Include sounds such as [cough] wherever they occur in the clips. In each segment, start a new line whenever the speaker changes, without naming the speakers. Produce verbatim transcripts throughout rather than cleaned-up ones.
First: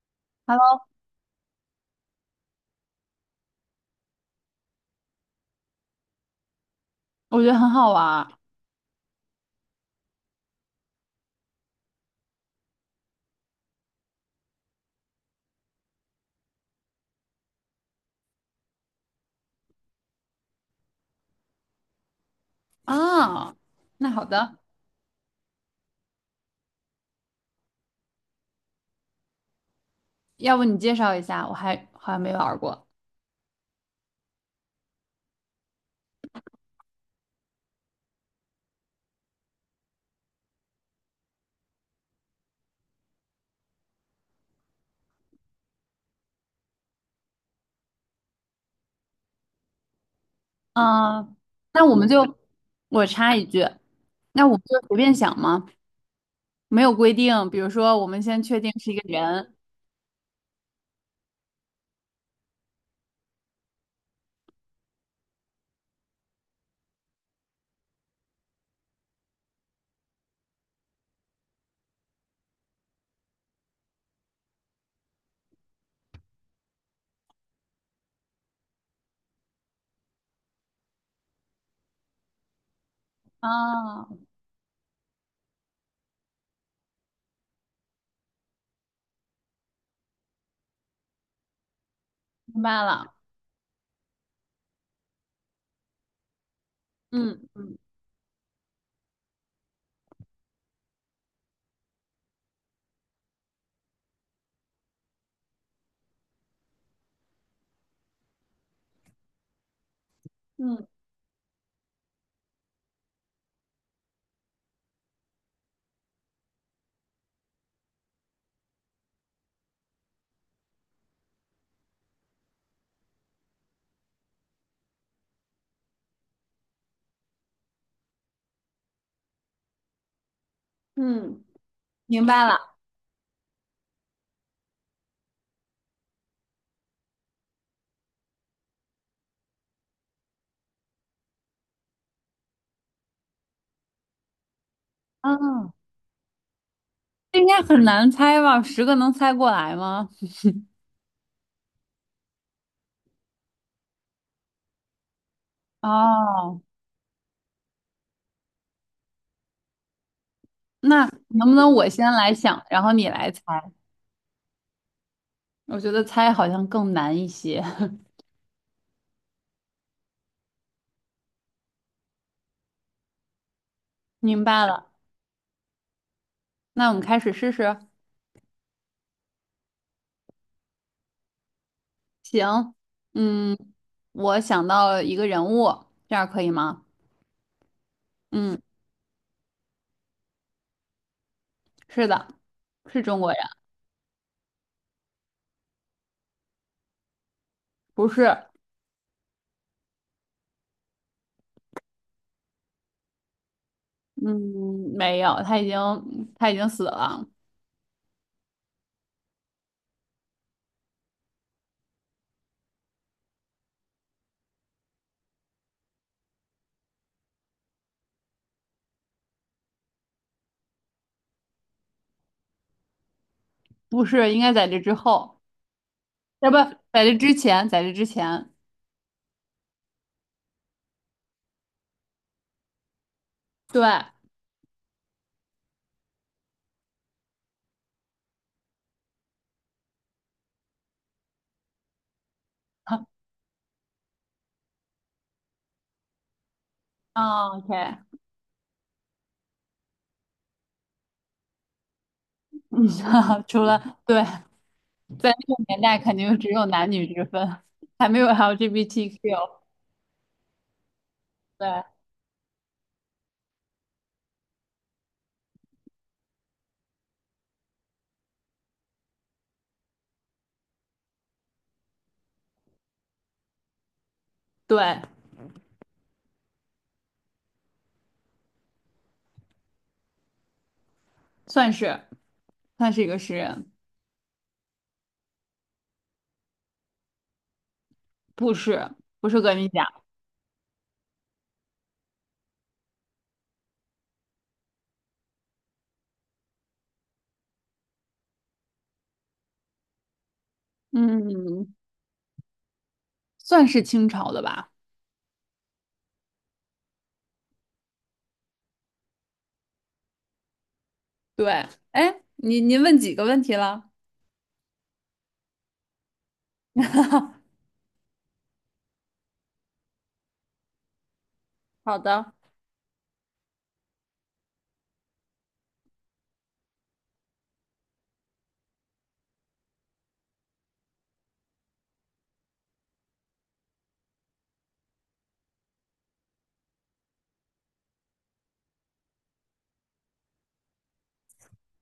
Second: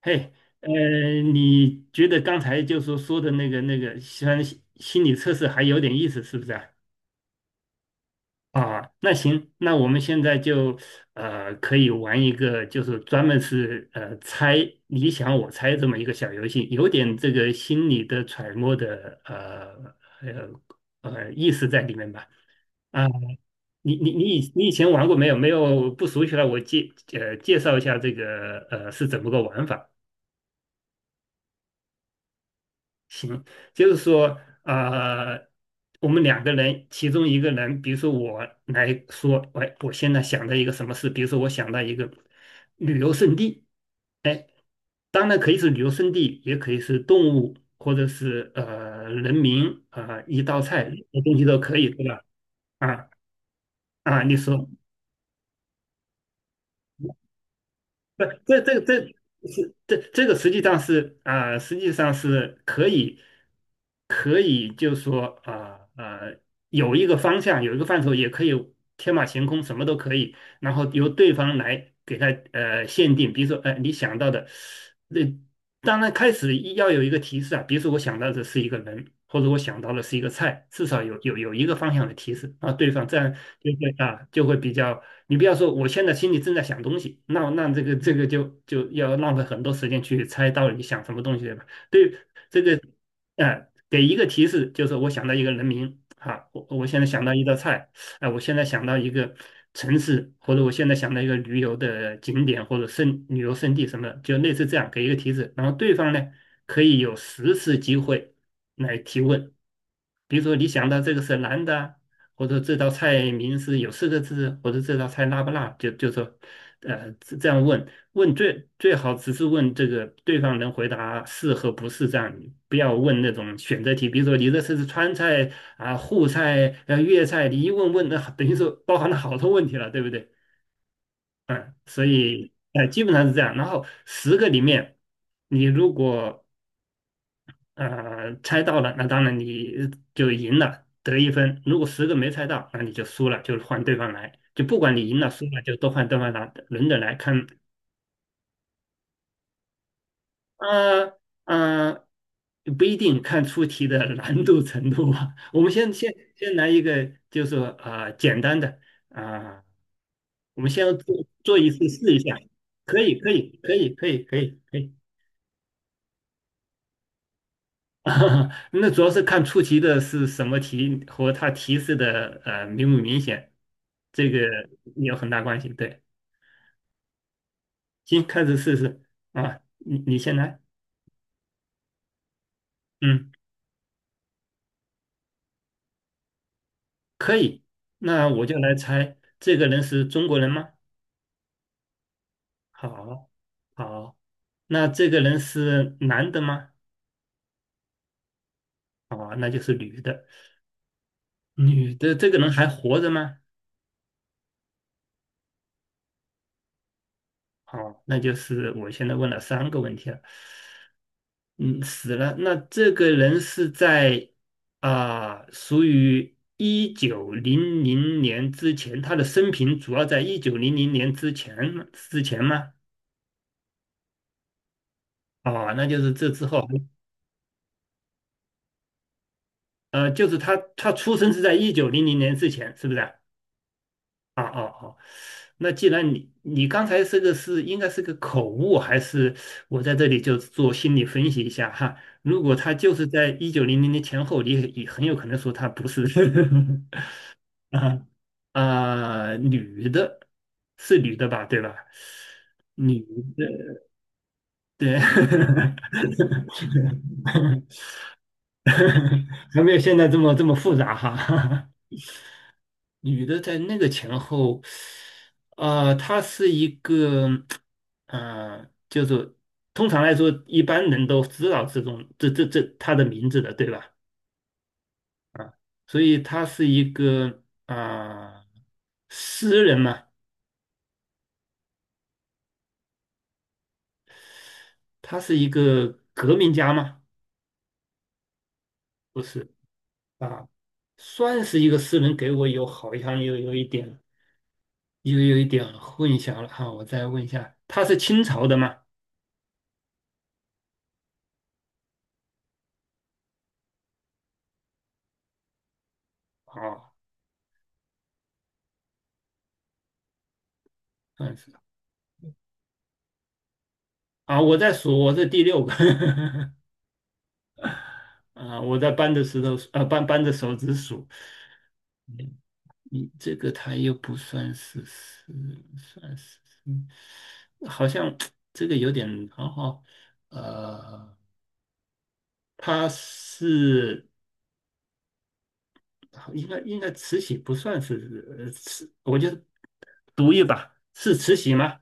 嘿，呃，
Hello，
你觉得刚才就说说的那个那个，虽然心心理测试还有点意思，是不是啊？
我觉得很好玩儿
啊，那行，那我们现在就呃可以玩一个，就是专门是呃猜你想我猜这么一个小游戏，有点这个心理的揣摩的呃呃呃意思在里面吧？啊，
啊。
你
那
你你
好
以
的，
你以前玩过没有？没有不熟悉了，我介呃介绍一下这个呃是怎么个玩法。
要不你介绍一下？我还好像没玩儿过。
行，就是说，呃，我们两个人，其中一个人，比如说我来说，喂，我现在想到一个什么事，比如说我想到一个旅游胜地。哎，当然可以是旅游胜地，也可以是动物，或者是呃人民啊、呃一道菜，什
啊。
么东西都可
那
以，
我
对
们
吧？
就我
啊。
插一句，
啊，你
那我们
说。
就随便想嘛，没有规定。比如说，我们
不，
先
这
确定
这
是一个
这
人
是这这个实际上是啊、呃实际上是可以可以，就说啊啊、呃有一个方向，有一个范畴，也可以天马行空，什么都可以。然后由对方来给他呃限定，比如说呃你想到的，那当然开始一要有一个提示啊，比如说我想到的是一个人，或者我想到的是一个菜，至少有有有一个方向的提示啊，对方这样就会
啊，
啊就会比较。你不要说我现在心里正在想东西，那那这个这个就就要浪费很多时间去猜到底想什么东西，对吧？对，这
明
个。
白了。
呃，给一个提示，就是我想到一个人名啊，我我现在想到一
嗯
道
嗯
菜。哎、我现在想到一个城市，或者我现在想到一个旅游的景点，或者胜旅游胜地什么的，就类似这样给一个提示，然后对方呢可以有十次机会来提问。比如说你
嗯
想到这个是男的啊，或者这道菜名是有四个字，或者这道菜辣不辣，就就说呃这这样问，问最最好只是问这个对方能回答是和不是这样，不要问那种选择题。比如说你这是川菜啊、沪菜啊、呃粤菜，你一问问那等于说包含了好多问题了，对不对？
嗯，
所
明白
以
了。
呃基本上是这样。然后十个里面，你如果呃猜到了，那当然你就赢了，得一分；如果十个没猜到，那你就输了，就换对方来。就不管你赢了输了，
嗯，
就都换对方来，轮着来
这
看
应该很难猜吧？十个能猜过来吗？
呃呃，不一定看出题的难度程度吧。我们先先先
哦，
来一个，就是说呃简单的啊、呃我们先
那
做
能不
做一
能
次
我先
试一
来
下，
想，然后
可
你
以可
来猜？
以可以可以可以可以。
我觉得猜好像更难一些。[laughs]
[laughs] 那主要是看出题的是什么题和它提示的呃明不明显，这个
明白了，
有很大关系。对，
那我们开始试试。
行，开始试试啊，你你先来，
行，
嗯，
嗯，我想到了一个人物，这样可以吗？
可以。那我就
嗯，
来猜这个人是中国人吗？
是的，是中
好。
国人，
好，那这个人是男的吗？
不是，
哦，那就是女的。女的这个人还活着吗？
嗯，没有，他已经他已经死了，
哦，那就是我现在问了三个问题了。嗯，死了。那这个人是在啊、属于一九零零年之前，他的生平主要在一九零零年之前吗之前吗？
不是，应该在这之后，
哦，那就是这之
要不
后。
在这之前，在这之前，
呃，就是他他出生是在一九零零年之前，是不是啊？
对，啊
哦哦哦，那既然你你刚才这个是应该是个口误，还是我在这里就做心理分析一下哈？如果他就是在一九零零年前后，你也也很有可能说他不是
哦
[laughs]
，OK，
啊。啊、女的，是女的吧，对吧？
嗯，
女
[laughs] 除
的，
了对，
对，
在那个
[laughs]
年代肯定只有男女之分，还没有 L G B T Q，
还没有现在这么这么复杂哈。
对
女的在那个前后，呃，她是一个，嗯、就是通常来说，一般人都知道这种这这这她的名字的，对吧？
对，
所以她是一个啊、诗人嘛，
算是算是一个诗人。
她是一个革命家嘛？
不是，
不
不是
是
革命家，
啊，算是一个诗人，给我有好像有有一点有有一点混淆了哈、我再问一下，她是清朝的吗？
嗯，算是清朝的吧？
哦。嗯，
对，哎，您您问几个问题了？
啊，我在数，我是第六个 [laughs]
[laughs]
啊，我在搬着石头，啊，搬搬着手指数。
好的，
你你这个他又不算是是算是。嗯好像 [tsk] 这个有点好好。呃，他是应该应该慈禧不算是呃慈，我就读一把，是慈禧吗？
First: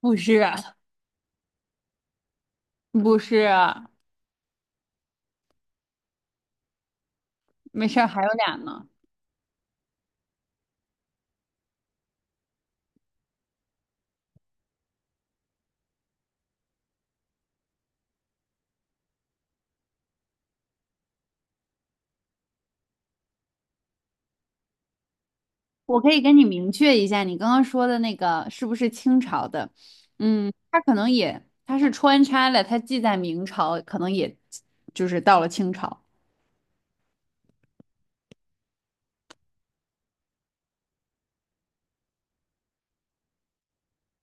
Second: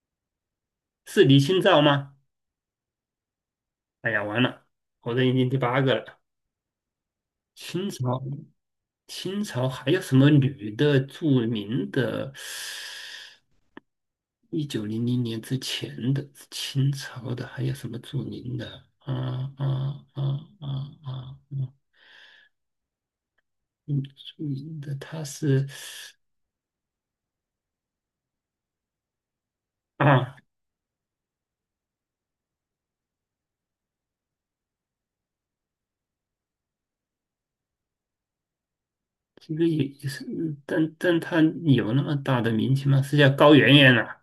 不是，
是李清照吗？
不是，
哎呀，完了，我这已经第八个了，
没
清
事儿，
朝。
还有俩呢。
清朝还有什么女的著名的？一九零零年之前的清朝的还有什么著名的？啊啊啊啊啊！啊，嗯，著名的她是
我可以跟你明确一下，你刚刚说的那个是不是清朝的？
啊，
嗯，他可能也，他是穿插了，他既在明朝，可能也就是到了清朝。
这个也也是，但但她有那么大的名气吗？是叫高圆圆啊？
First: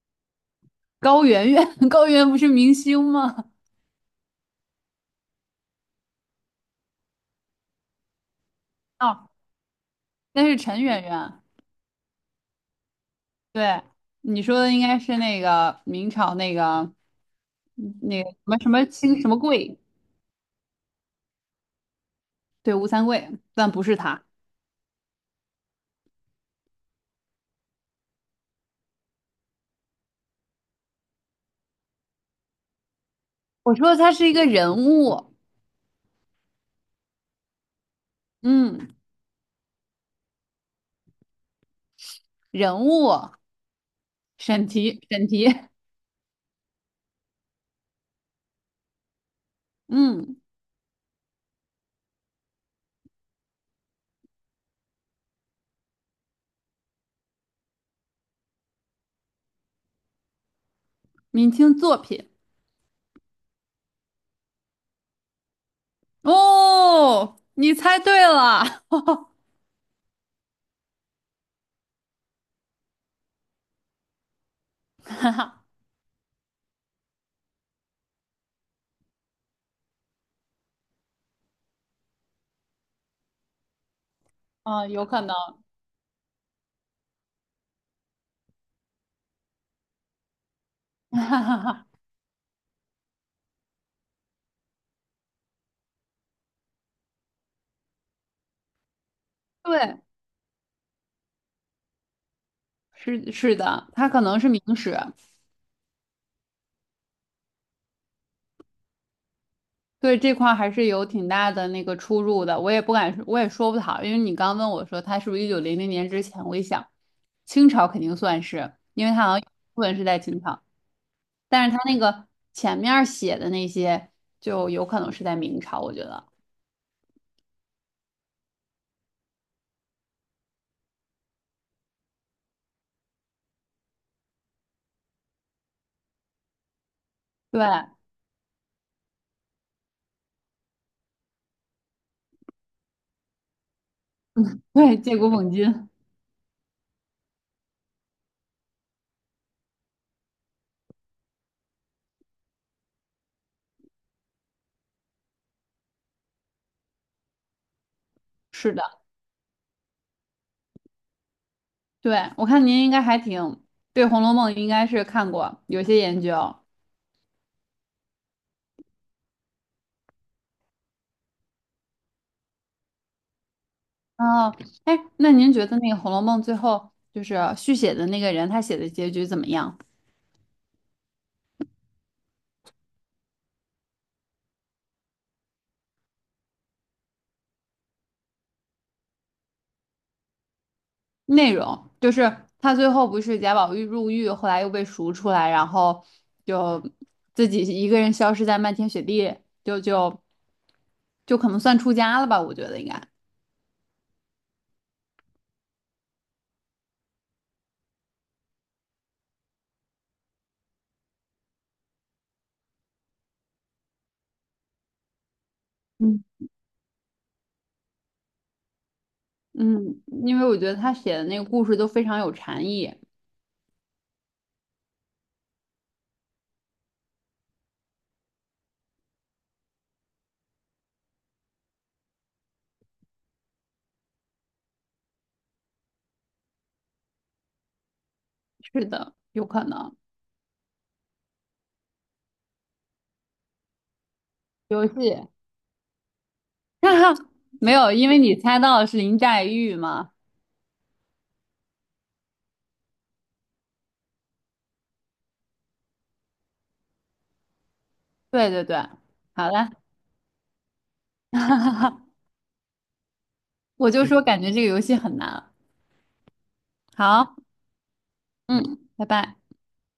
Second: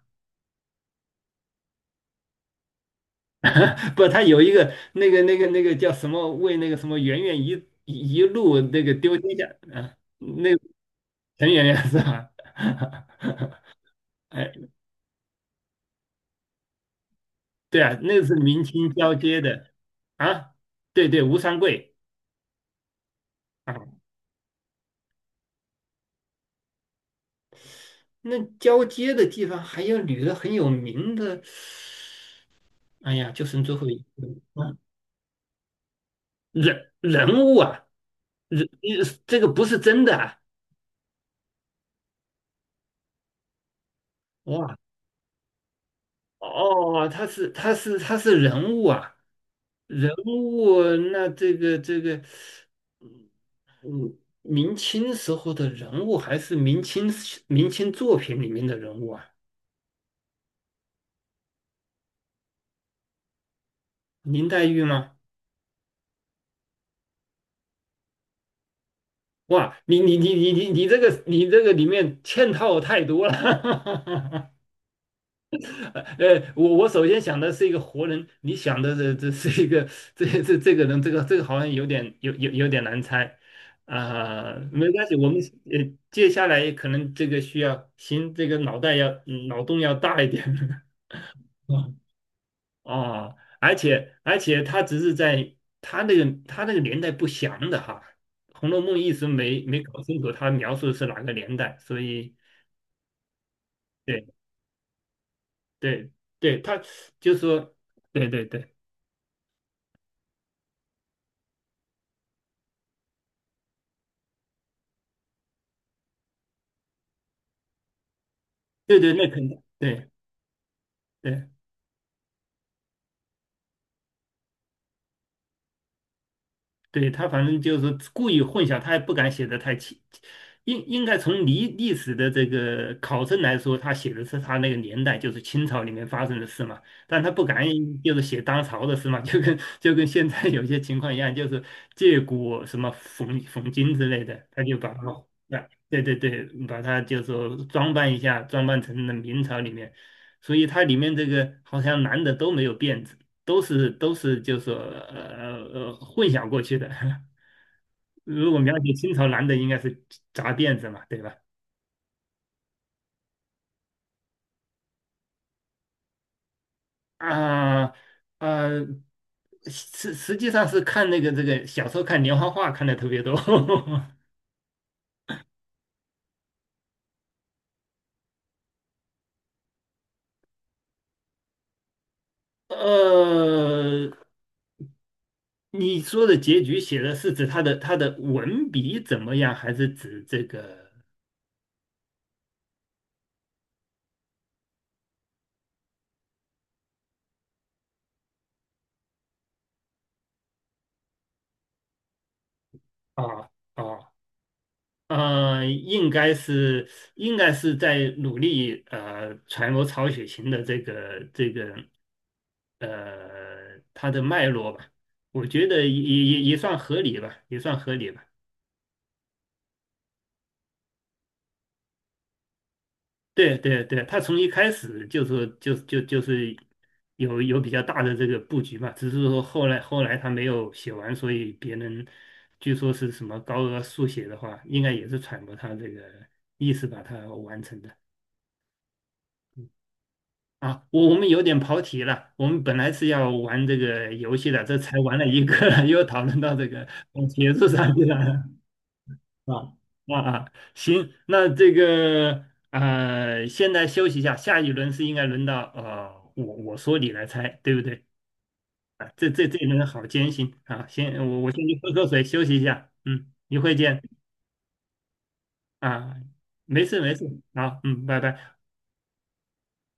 高圆圆，[laughs] 高圆圆不是明星吗？
[laughs] 不，她有一个那个那个那个叫什么为那个什么圆圆一一路那个丢
哦，
天下啊，
那
那
是
个
陈圆圆。
陈圆圆是吧？[laughs]
对，你
哎，
说的应该是那个明朝那个
对啊，那
那
个
个
是
什么
明
什么
清交
清什么
接的
贵，
啊，对对，吴三桂
对，吴三桂，但
啊，
不是他。
那交接的地方还有女的很有名的。哎呀，就剩最
我
后
说
一
他是
个
一个
啊。
人物，
人人物啊，人
嗯，
呃这个不是真的啊。
人物，审
哇。
题，审题
哦，他是他是他是人物啊，
[laughs]，
人
嗯，
物。那这个这个，嗯嗯明清时候的人物还是明清明清作品里面的人物啊，
明清作品。
林黛玉吗？
哦，你猜对了，[laughs]
哇，你你你你你你这个你这个里面嵌套太多了，[laughs]
哈哈，
呃，我我首先想的是一个活人，你想的是这是一个这这这个人。这个这个好像有点有有有点难猜啊、没
嗯，
关
有
系，
可
我们
能，
呃接下来可能这个需要行，这个脑袋要嗯脑洞要大一点，
[laughs] 哈哈哈，
[laughs] 啊。而且而且他只是在他那个他那个年代不详的哈，《红楼梦》一直没没
对，
搞清楚他描述的是哪个年代，所以
是是的，他可能
对
是明史，
对对，他就说对对对
对，这块儿还是有挺大的那个出入的，我也不敢，我也说不好，因为你刚问我说他是不是一九零零年之前，我一想，清朝肯定算是，
对
因
对，
为它
那
好像有一
肯定
部分是
对
在清朝，
对。
但是它那个前面儿写的那些就有可能是在明朝，我觉得，
对，他反正就是故意混淆，他也不敢写的太清。应应该从历历史的这个考证来说，他写的是他那个年代，就是清朝里面发生的事嘛。但他不
对
敢就是写当朝的事嘛，[laughs] 就跟就跟现在有些情况一样，就是借古什么讽讽今之类的，他就把
对，
它。
借古讽
啊，
今，
对对对，把它就说装扮一下，装扮成了明朝里面。所以它里面这个好像男的都没有辫子，都是都是就是说呃呃混淆过去的。[laughs] 如果描
是的，
写清朝男的，应该是扎辫子嘛，对吧？
对，我看您应该还挺对《红楼梦》应该是看过有些研究，
啊。啊，实实际上是看那个这个小时候看连环画看的特别多。[laughs]
哦，哎，那您觉得那个《红楼梦》最后就是续写的那个人他写的结局怎么样？
呃，你说的结局写的是指他的他的文笔怎么样，还是指这个？
内容，就是他最后不是贾宝玉入狱，后来又被赎出来，然后就自己一个人消失在漫天雪地，就就就可能算出家了吧，我觉得应该。
啊。啊？呃，应该是应该是在努力呃揣摩曹雪芹的这个这个呃他的脉络吧，我觉得也
嗯，
也也算合理吧，也算合理吧。
嗯，因为我觉得他写的那个故事都非常有禅意。
对对对，他从一开始就是就就就是有有比较大的这个布局嘛，只是说后来后来他没有写完，所以别人据说是什么高额速写的话，应该也是揣摩他这个意思把它完成的。
是的，有可能。
啊，我我们有点跑题了。我们本来是要玩这个游戏的，这
游
才玩了
戏，
一个，[laughs] 又讨论到这个
[laughs] 哈哈，
呃学术
没有，
上去
因
了。
为你猜到的是林黛
啊
玉嘛。
啊啊！行，那这个呃，现在休息一下，下一轮是应该轮到呃，我我说你来猜，对不对？
对对对，
啊，这这
好
这一
了，
轮好艰辛啊！行，我我先去喝
[laughs]
口水休息一下，嗯，一会
我
见
就说感觉这个游戏很难。
啊，没事没事，
好，
好，嗯，拜拜。
嗯，拜拜。